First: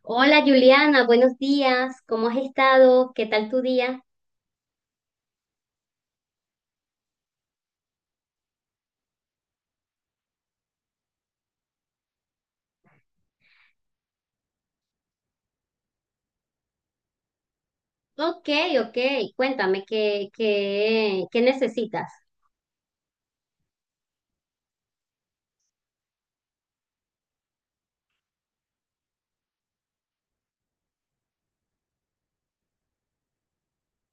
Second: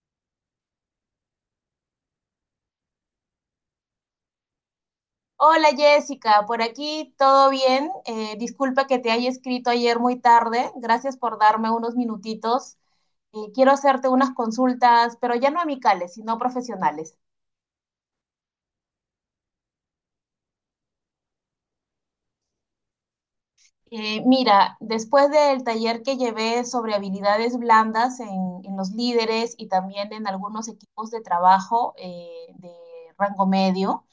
Hola Juliana, buenos días. ¿Cómo has estado? ¿Qué tal tu día? Hola Jessica, por aquí todo bien. Disculpa que te haya escrito ayer muy tarde. Gracias por darme unos minutitos. Quiero hacerte unas consultas, pero ya no amicales, sino profesionales. Ok, ok. Cuéntame, ¿qué necesitas? Mira, después del taller que llevé sobre habilidades blandas en los líderes y también en algunos equipos de trabajo de rango medio,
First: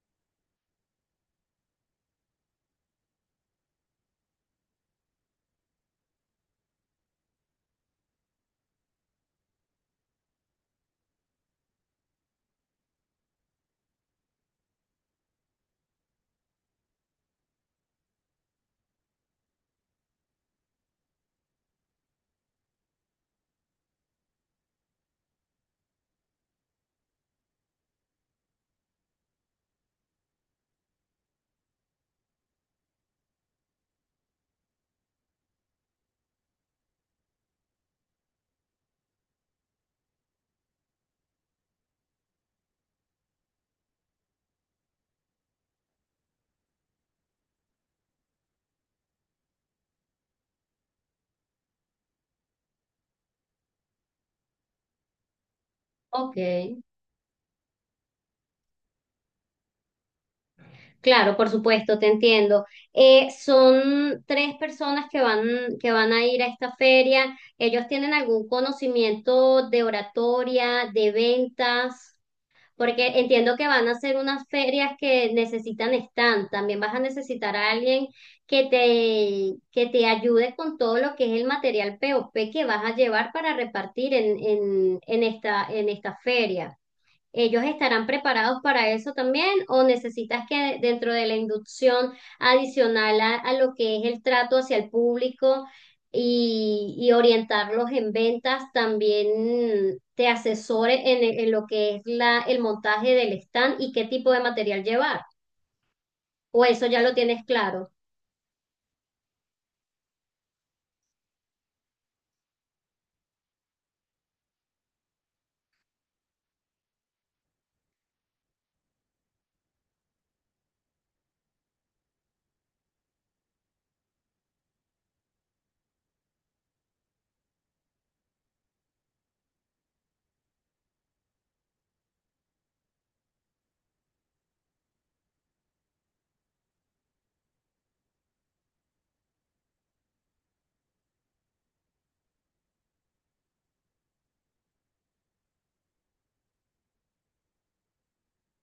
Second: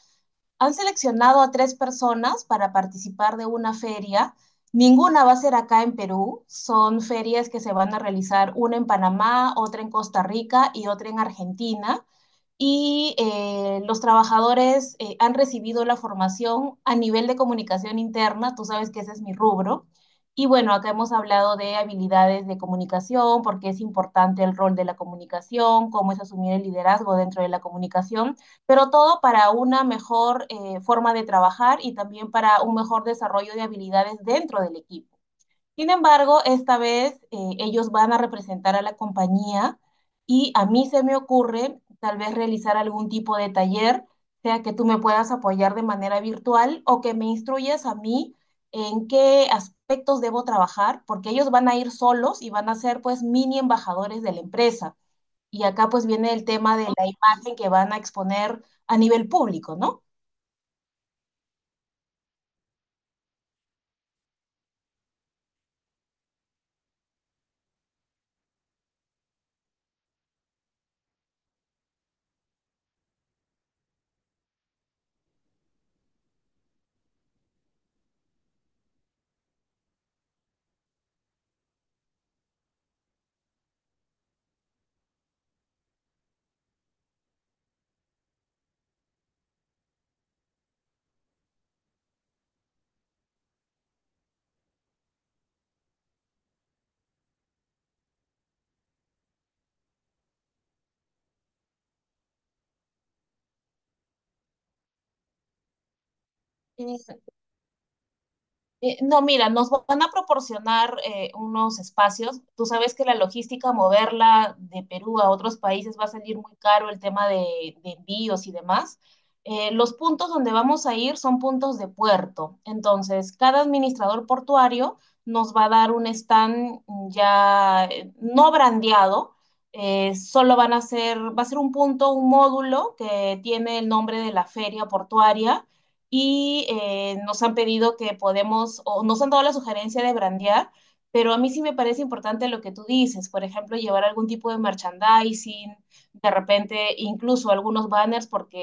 han seleccionado a tres personas para participar de una feria. Ninguna va a ser acá en Perú. Son ferias que se van a realizar una en Panamá, otra en Costa Rica y otra en Argentina, y los trabajadores han recibido la formación a nivel de comunicación interna. Tú sabes que ese es mi rubro. Y bueno, acá hemos hablado de habilidades de comunicación, por qué es importante el rol de la comunicación, cómo es asumir el liderazgo dentro de la comunicación, pero todo para una mejor forma de trabajar y también para un mejor desarrollo de habilidades dentro del equipo. Sin embargo, esta vez ellos van a representar a la compañía, y a mí se me ocurre tal vez realizar algún tipo de taller, sea que tú me puedas apoyar de manera virtual o que me instruyas a mí en qué aspectos debo trabajar, porque ellos van a ir solos y van a ser pues mini embajadores de la empresa. Y acá pues viene el tema Ok. de la imagen que van a exponer a nivel público, ¿no? Claro, por supuesto, te entiendo. Son tres personas que van a ir a esta feria. ¿Ellos tienen algún conocimiento de oratoria, de ventas? Porque entiendo que van a ser unas ferias que necesitan stand, también vas a necesitar a alguien que te ayude con todo lo que es el material POP que vas a llevar para repartir en esta, en esta feria. ¿Ellos estarán preparados para eso también o necesitas que dentro de la inducción adicional a lo que es el trato hacia el público y orientarlos en ventas, también te asesore en lo que es la, el montaje del stand y qué tipo de material llevar? ¿O eso Eh, ya lo tienes claro? No, mira, nos van a proporcionar unos espacios. Tú sabes que la logística, moverla de Perú a otros países, va a salir muy caro el tema de envíos y demás. Los puntos donde vamos a ir son puntos de puerto. Entonces, cada administrador portuario nos va a dar un stand ya no brandeado. Solo van a va a ser un punto, un módulo que tiene el nombre de la feria portuaria, y nos han pedido que podemos, o nos han dado la sugerencia de brandear, pero a mí sí me parece importante lo que tú dices, por ejemplo, llevar algún tipo de merchandising, de repente incluso algunos banners, porque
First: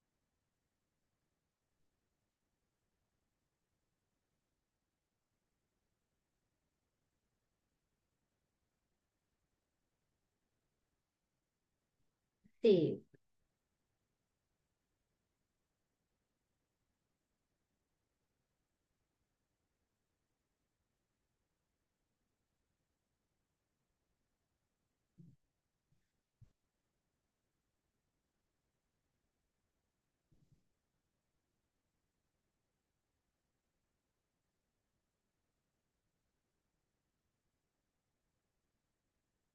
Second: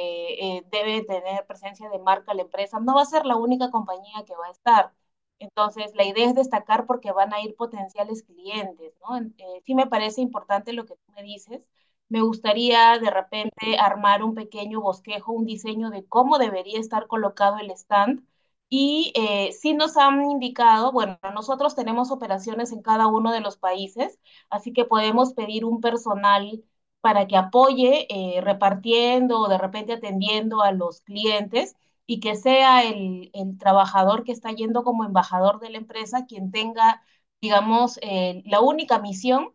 debe tener presencia de marca la empresa. No va a ser la única compañía que va a estar. Entonces, la idea es destacar porque van a ir potenciales clientes, ¿no? Sí me parece importante lo que tú me dices. Me gustaría Sí. de repente armar un pequeño bosquejo, un diseño de cómo debería estar colocado el stand. Y sí nos han indicado, bueno, nosotros tenemos operaciones en cada uno de los países, así que podemos pedir un personal para que apoye repartiendo o de repente atendiendo a los clientes, y que sea el trabajador que está yendo como embajador de la empresa quien tenga, digamos, la única misión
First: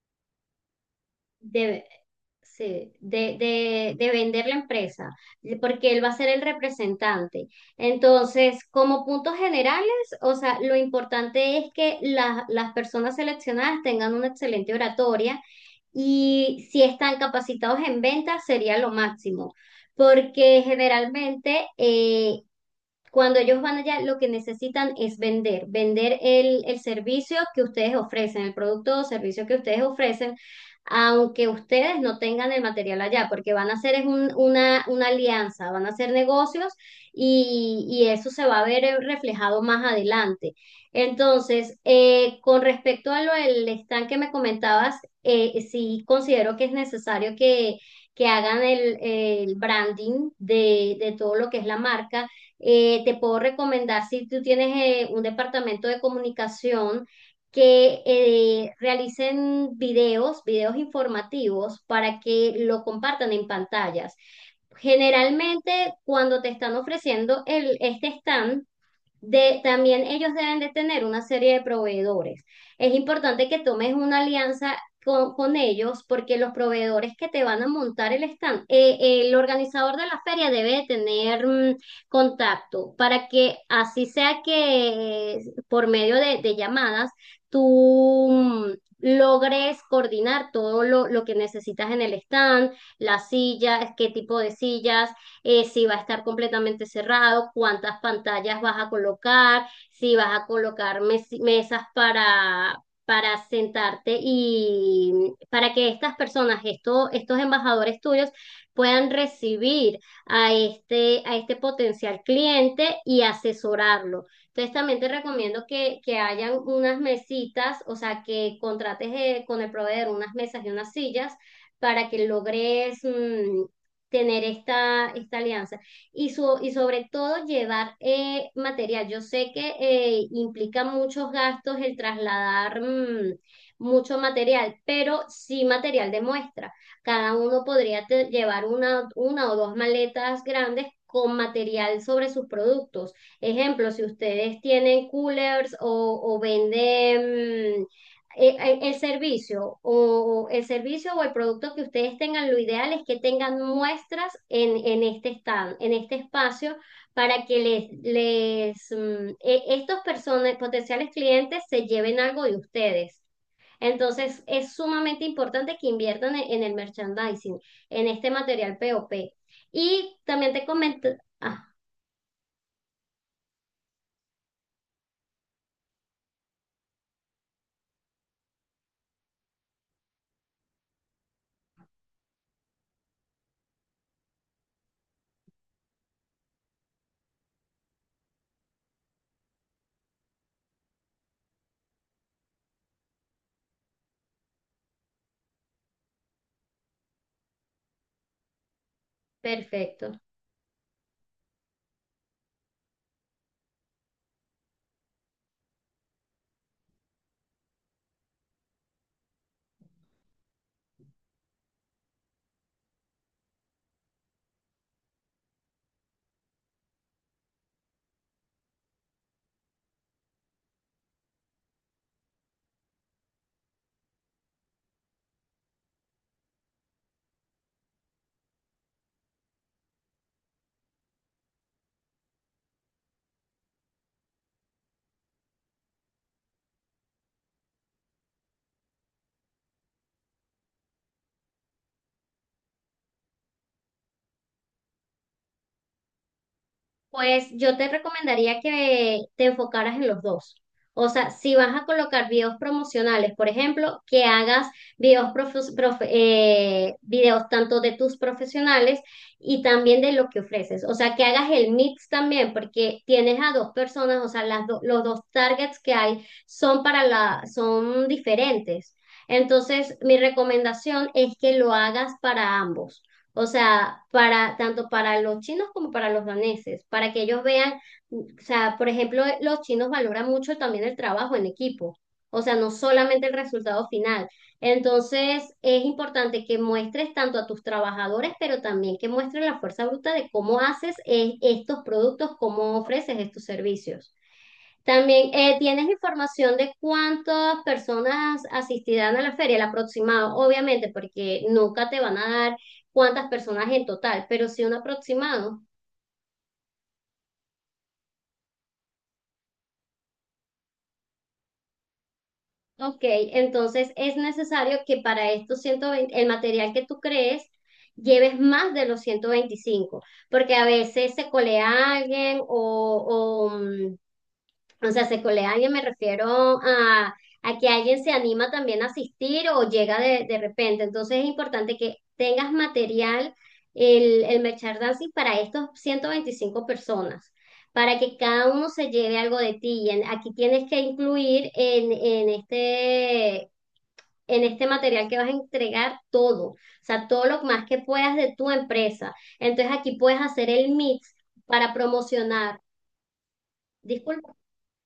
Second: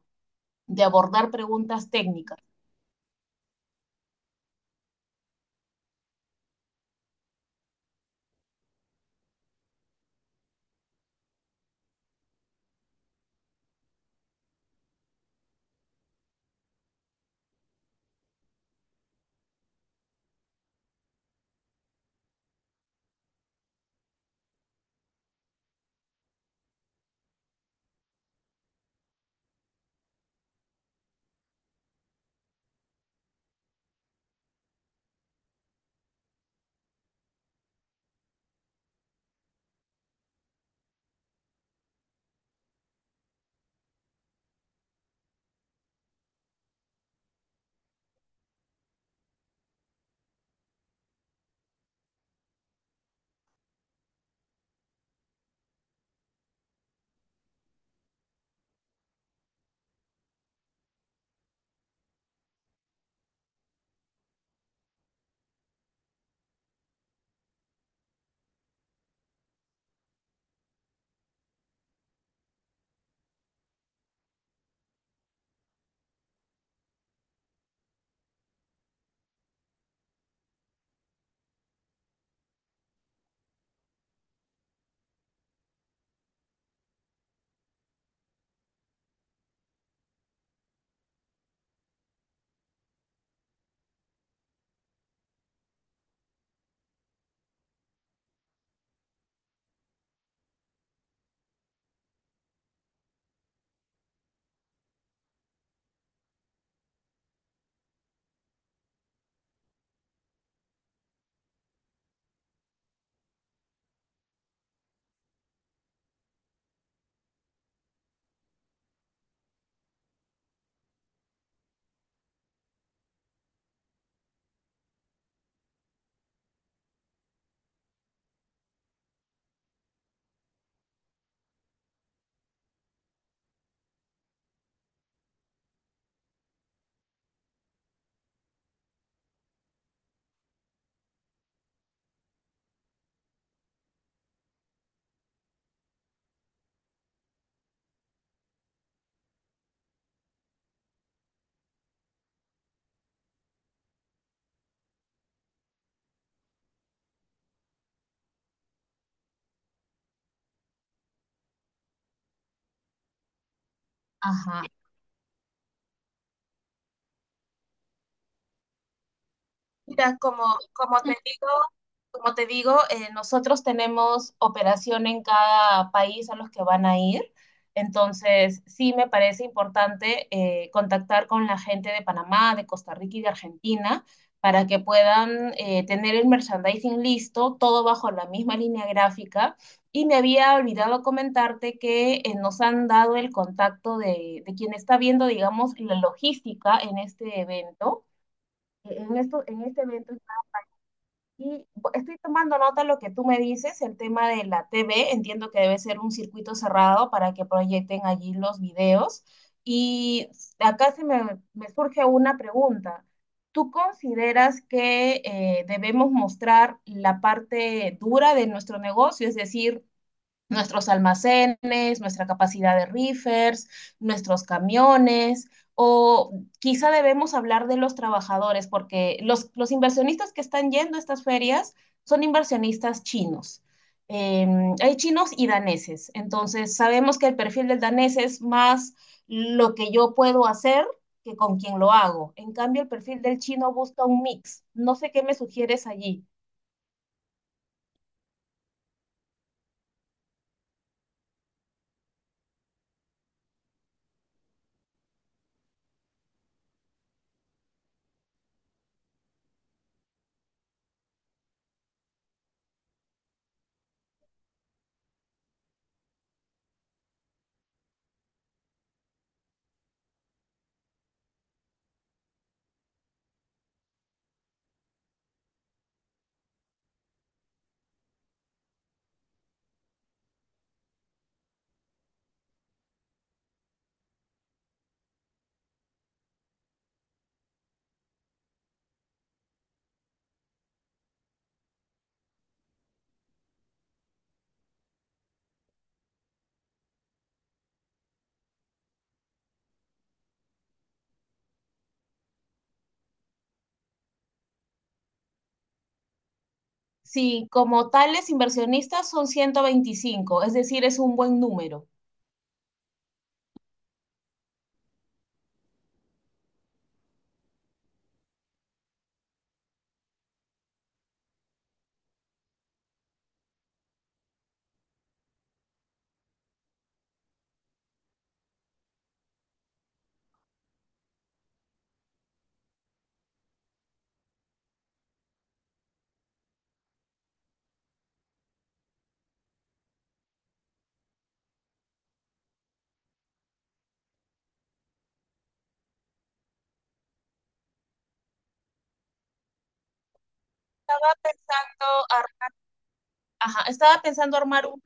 de abordar De, preguntas técnicas. sí, de vender la empresa, porque él va a ser el representante. Entonces, como puntos generales, o sea, lo importante es que las personas seleccionadas tengan una excelente oratoria, y si están capacitados en ventas sería lo máximo. Porque generalmente cuando ellos van allá, lo que necesitan es vender, vender el servicio que ustedes ofrecen, el producto o servicio que ustedes ofrecen, aunque ustedes no tengan el material allá, porque van a hacer es una alianza, van a hacer negocios y eso se va a ver reflejado más adelante. Entonces, con respecto a lo del stand que me comentabas, sí considero que es necesario que hagan el branding de todo lo que es la marca. Te puedo recomendar si tú tienes un departamento de comunicación que realicen videos, videos informativos para que lo compartan en pantallas. Generalmente cuando te están ofreciendo el, este stand, de, también ellos deben de tener una serie de proveedores. Es importante que tomes una alianza con ellos porque los proveedores que te van a montar el stand, el organizador de la feria debe de tener contacto para que así sea que por medio de llamadas tú logres coordinar todo lo que necesitas en el stand, las sillas, qué tipo de sillas. Si va a estar completamente cerrado, cuántas pantallas vas a colocar, si vas a colocar mesas para sentarte y para que estas personas, estos embajadores tuyos, puedan recibir a este potencial cliente y asesorarlo. Entonces también te recomiendo que hayan unas mesitas, o sea, que contrates con el proveedor unas mesas y unas sillas para que logres, tener esta, esta alianza y, su, y sobre todo llevar material. Yo sé que implica muchos gastos el trasladar mucho material, pero sí material de muestra. Cada uno podría llevar una o dos maletas grandes con material sobre sus productos. Ejemplo, si ustedes tienen coolers o venden el servicio o el servicio o el producto que ustedes tengan, lo ideal es que tengan muestras en este stand, en este espacio, para que les estos personas, potenciales clientes se lleven algo de ustedes. Entonces, Ajá. es sumamente importante que inviertan en el merchandising, en este material POP. Y Mira, también te como comento, te digo, ah, nosotros tenemos operación en cada país a los que van a ir. Entonces, sí me parece importante contactar con la gente de Panamá, de Costa Rica y de Argentina para que puedan tener el merchandising listo, todo bajo la misma línea gráfica. Y me había olvidado comentarte que nos han dado el contacto de quien está viendo, digamos, la logística en este evento. En este evento. perfecto. Y estoy tomando nota de lo que tú me dices, el tema de la TV. Entiendo que debe ser un circuito cerrado para que proyecten allí los videos. Y acá me surge una pregunta. ¿Tú consideras que debemos mostrar la parte dura de nuestro negocio, es decir, nuestros almacenes, nuestra capacidad de reefers, nuestros camiones, o quizá debemos hablar de los trabajadores? Porque los inversionistas que están yendo a estas ferias son inversionistas chinos. Eh, Hay chinos y daneses. Entonces sabemos que el perfil del danés es más lo que yo puedo hacer que con quien lo hago. En cambio, el perfil del chino busca un mix. No sé qué me sugieres allí. Pues yo te recomendaría que te enfocaras en los dos. O sea, si vas a colocar videos promocionales, por ejemplo, que hagas videos, videos tanto de tus profesionales y también de lo que ofreces. O sea, que hagas el mix también, porque tienes a dos personas, o sea, los dos targets que hay son para la, son diferentes. Entonces, mi recomendación es que lo hagas para ambos. O sea, para tanto para los chinos como para los daneses, para que ellos vean, o sea, por ejemplo, los chinos valoran mucho también el trabajo en equipo, o sea, no solamente el resultado final. Entonces, es importante que muestres tanto a tus trabajadores, pero también que muestres la fuerza bruta de cómo haces estos productos, cómo ofreces estos servicios. También, ¿tienes información de cuántas personas asistirán a la feria, el aproximado? Obviamente, porque nunca te van a dar cuántas personas en total, pero sí un aproximado. Sí, como tales inversionistas son 125, es decir, es un buen número. Ok, entonces es necesario que para estos 120, el material que tú crees, lleves más de los 125, porque a veces se colea alguien o sea, se colean y me refiero a que alguien se anima también a asistir o llega de repente. Entonces es importante que tengas material, el merchandising para estos 125 personas, para que cada uno se lleve algo de ti. Y aquí tienes que incluir en este material que vas a entregar todo, o sea, todo lo más que puedas de tu empresa. Entonces aquí puedes hacer el Estaba mix para pensando, ar- promocionar. ajá, estaba Disculpa, pensando armar un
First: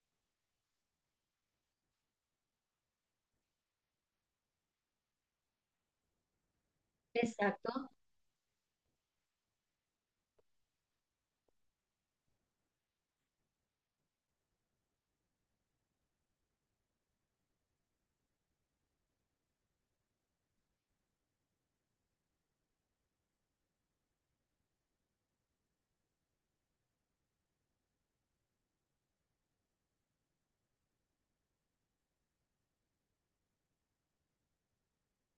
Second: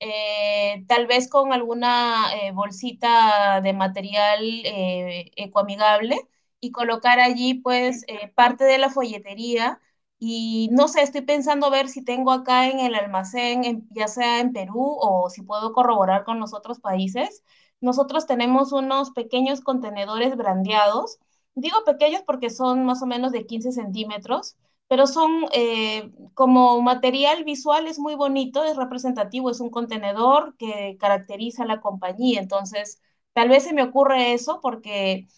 tal vez con alguna bolsita de material ecoamigable, y colocar allí exacto. pues parte de la folletería. Y no sé, estoy pensando ver si tengo acá en el almacén, ya sea en Perú, o si puedo corroborar con los otros países. Nosotros tenemos unos pequeños contenedores brandeados. Digo pequeños porque son más o menos de 15 centímetros, pero son como material visual es muy bonito, es representativo. Es un contenedor que caracteriza a la compañía. Entonces, tal vez se me ocurre eso porque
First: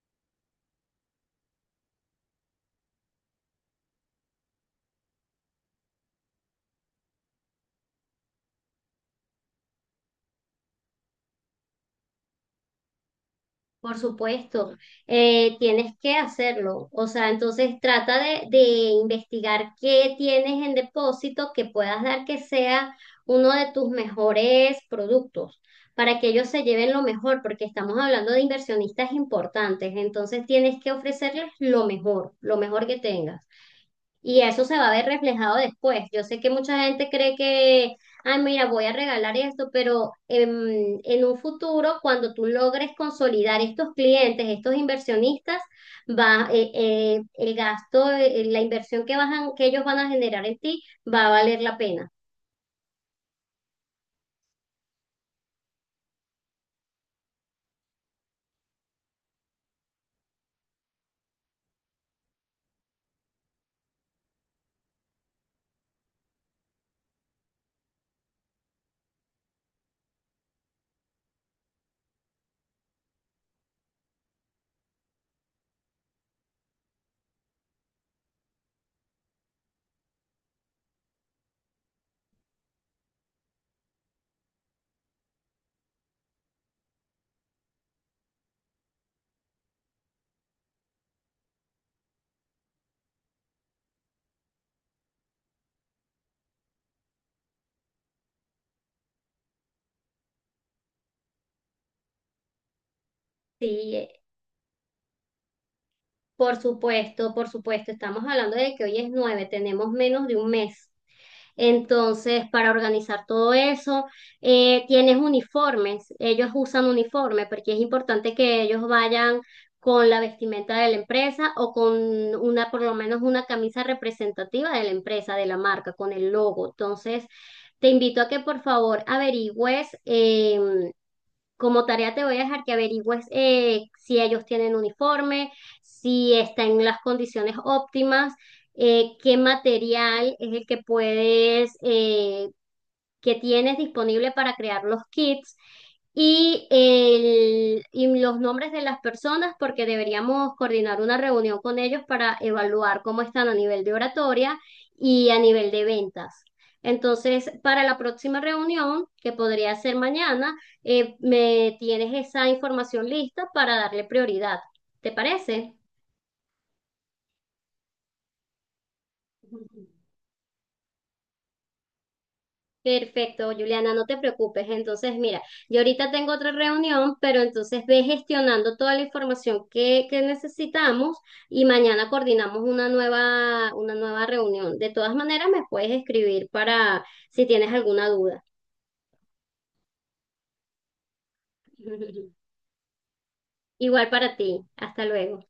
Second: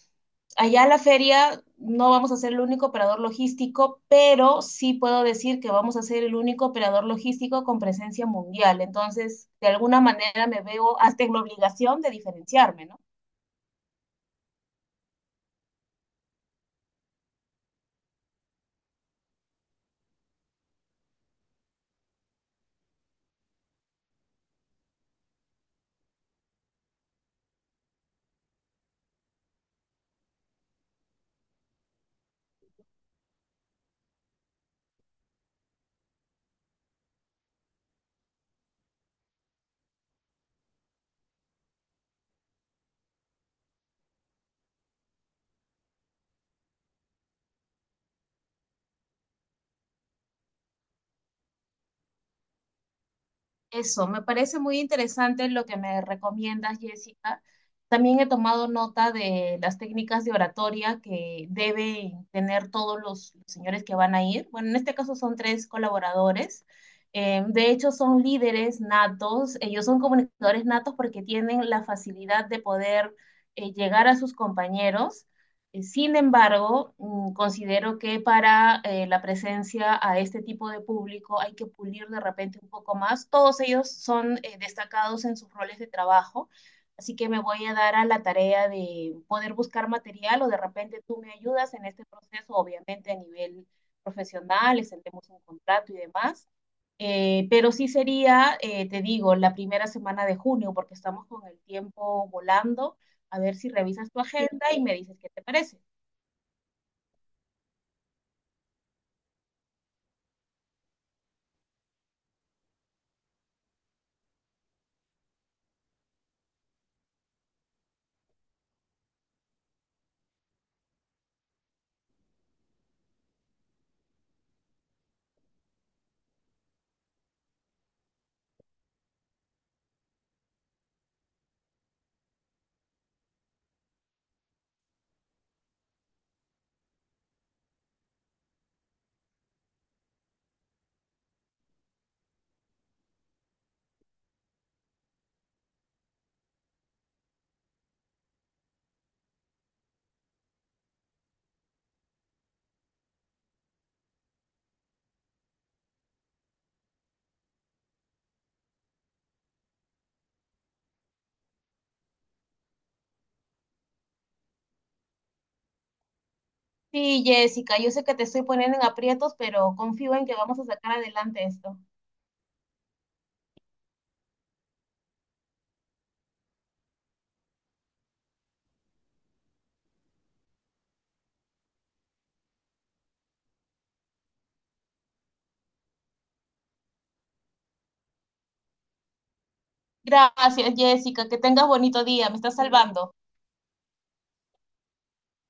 allá a la feria no vamos a ser el único operador logístico, pero sí puedo decir que vamos a ser el único operador logístico con presencia mundial. Entonces, de alguna manera me veo hasta en la obligación de diferenciarme, ¿no? Por supuesto, tienes que hacerlo. O sea, entonces trata de investigar qué tienes en depósito que puedas dar que sea uno de tus mejores productos para que ellos se lleven lo mejor, porque estamos hablando de inversionistas importantes. Entonces tienes que ofrecerles lo mejor que tengas. Y eso se va a ver reflejado después. Yo sé que mucha gente cree que, ah, mira, voy a regalar esto, pero en, un futuro, cuando tú logres consolidar estos clientes, estos inversionistas, el gasto, la inversión que, que ellos van a generar en ti va a valer la pena. Eso, me parece muy interesante lo que me recomiendas, Jessica. También he tomado nota de las técnicas de oratoria que deben tener todos los señores que van a ir. Bueno, en este caso son tres colaboradores. De hecho, son líderes natos. Ellos son comunicadores natos porque tienen la facilidad de poder llegar a sus compañeros. Sin embargo, mm, considero que para la presencia a este tipo de público hay que pulir de repente un poco más. Todos ellos son destacados en sus roles de trabajo, así que me voy a dar a la tarea de poder buscar material, o de repente tú me ayudas en este proceso, obviamente a nivel profesional, extendemos un contrato y demás. Pero sí sería, te digo, la primera semana de junio, porque estamos con el tiempo volando. A ver si Sí, revisas tu agenda y me dices qué te parece. por supuesto, por supuesto. Estamos hablando de que hoy es nueve, tenemos menos de un mes. Entonces, para organizar todo eso, tienes uniformes, ellos usan uniforme porque es importante que ellos vayan con la vestimenta de la empresa o con una, por lo menos una camisa representativa de la empresa, de la marca, con el logo. Entonces, te invito a que por favor averigües. Como tarea te voy a dejar que averigües si ellos tienen uniforme, si está en las condiciones óptimas, qué material es el que puedes que tienes disponible para crear los kits y los nombres de las personas, porque deberíamos coordinar una reunión con ellos para evaluar cómo están a nivel de oratoria y a nivel de ventas. Entonces, para la próxima reunión, que podría ser mañana, me tienes esa información lista para darle prioridad. ¿Te parece? Sí, Jessica, yo sé que te estoy poniendo en aprietos, pero confío en que vamos a sacar adelante esto. Perfecto, Juliana, no te preocupes. Entonces, mira, yo ahorita tengo otra reunión, pero entonces ve gestionando toda la información que necesitamos y mañana coordinamos una nueva reunión. De todas maneras, me puedes escribir para si tienes alguna duda. Gracias, Jessica, que tengas bonito día, me estás salvando. Igual para ti. Hasta luego.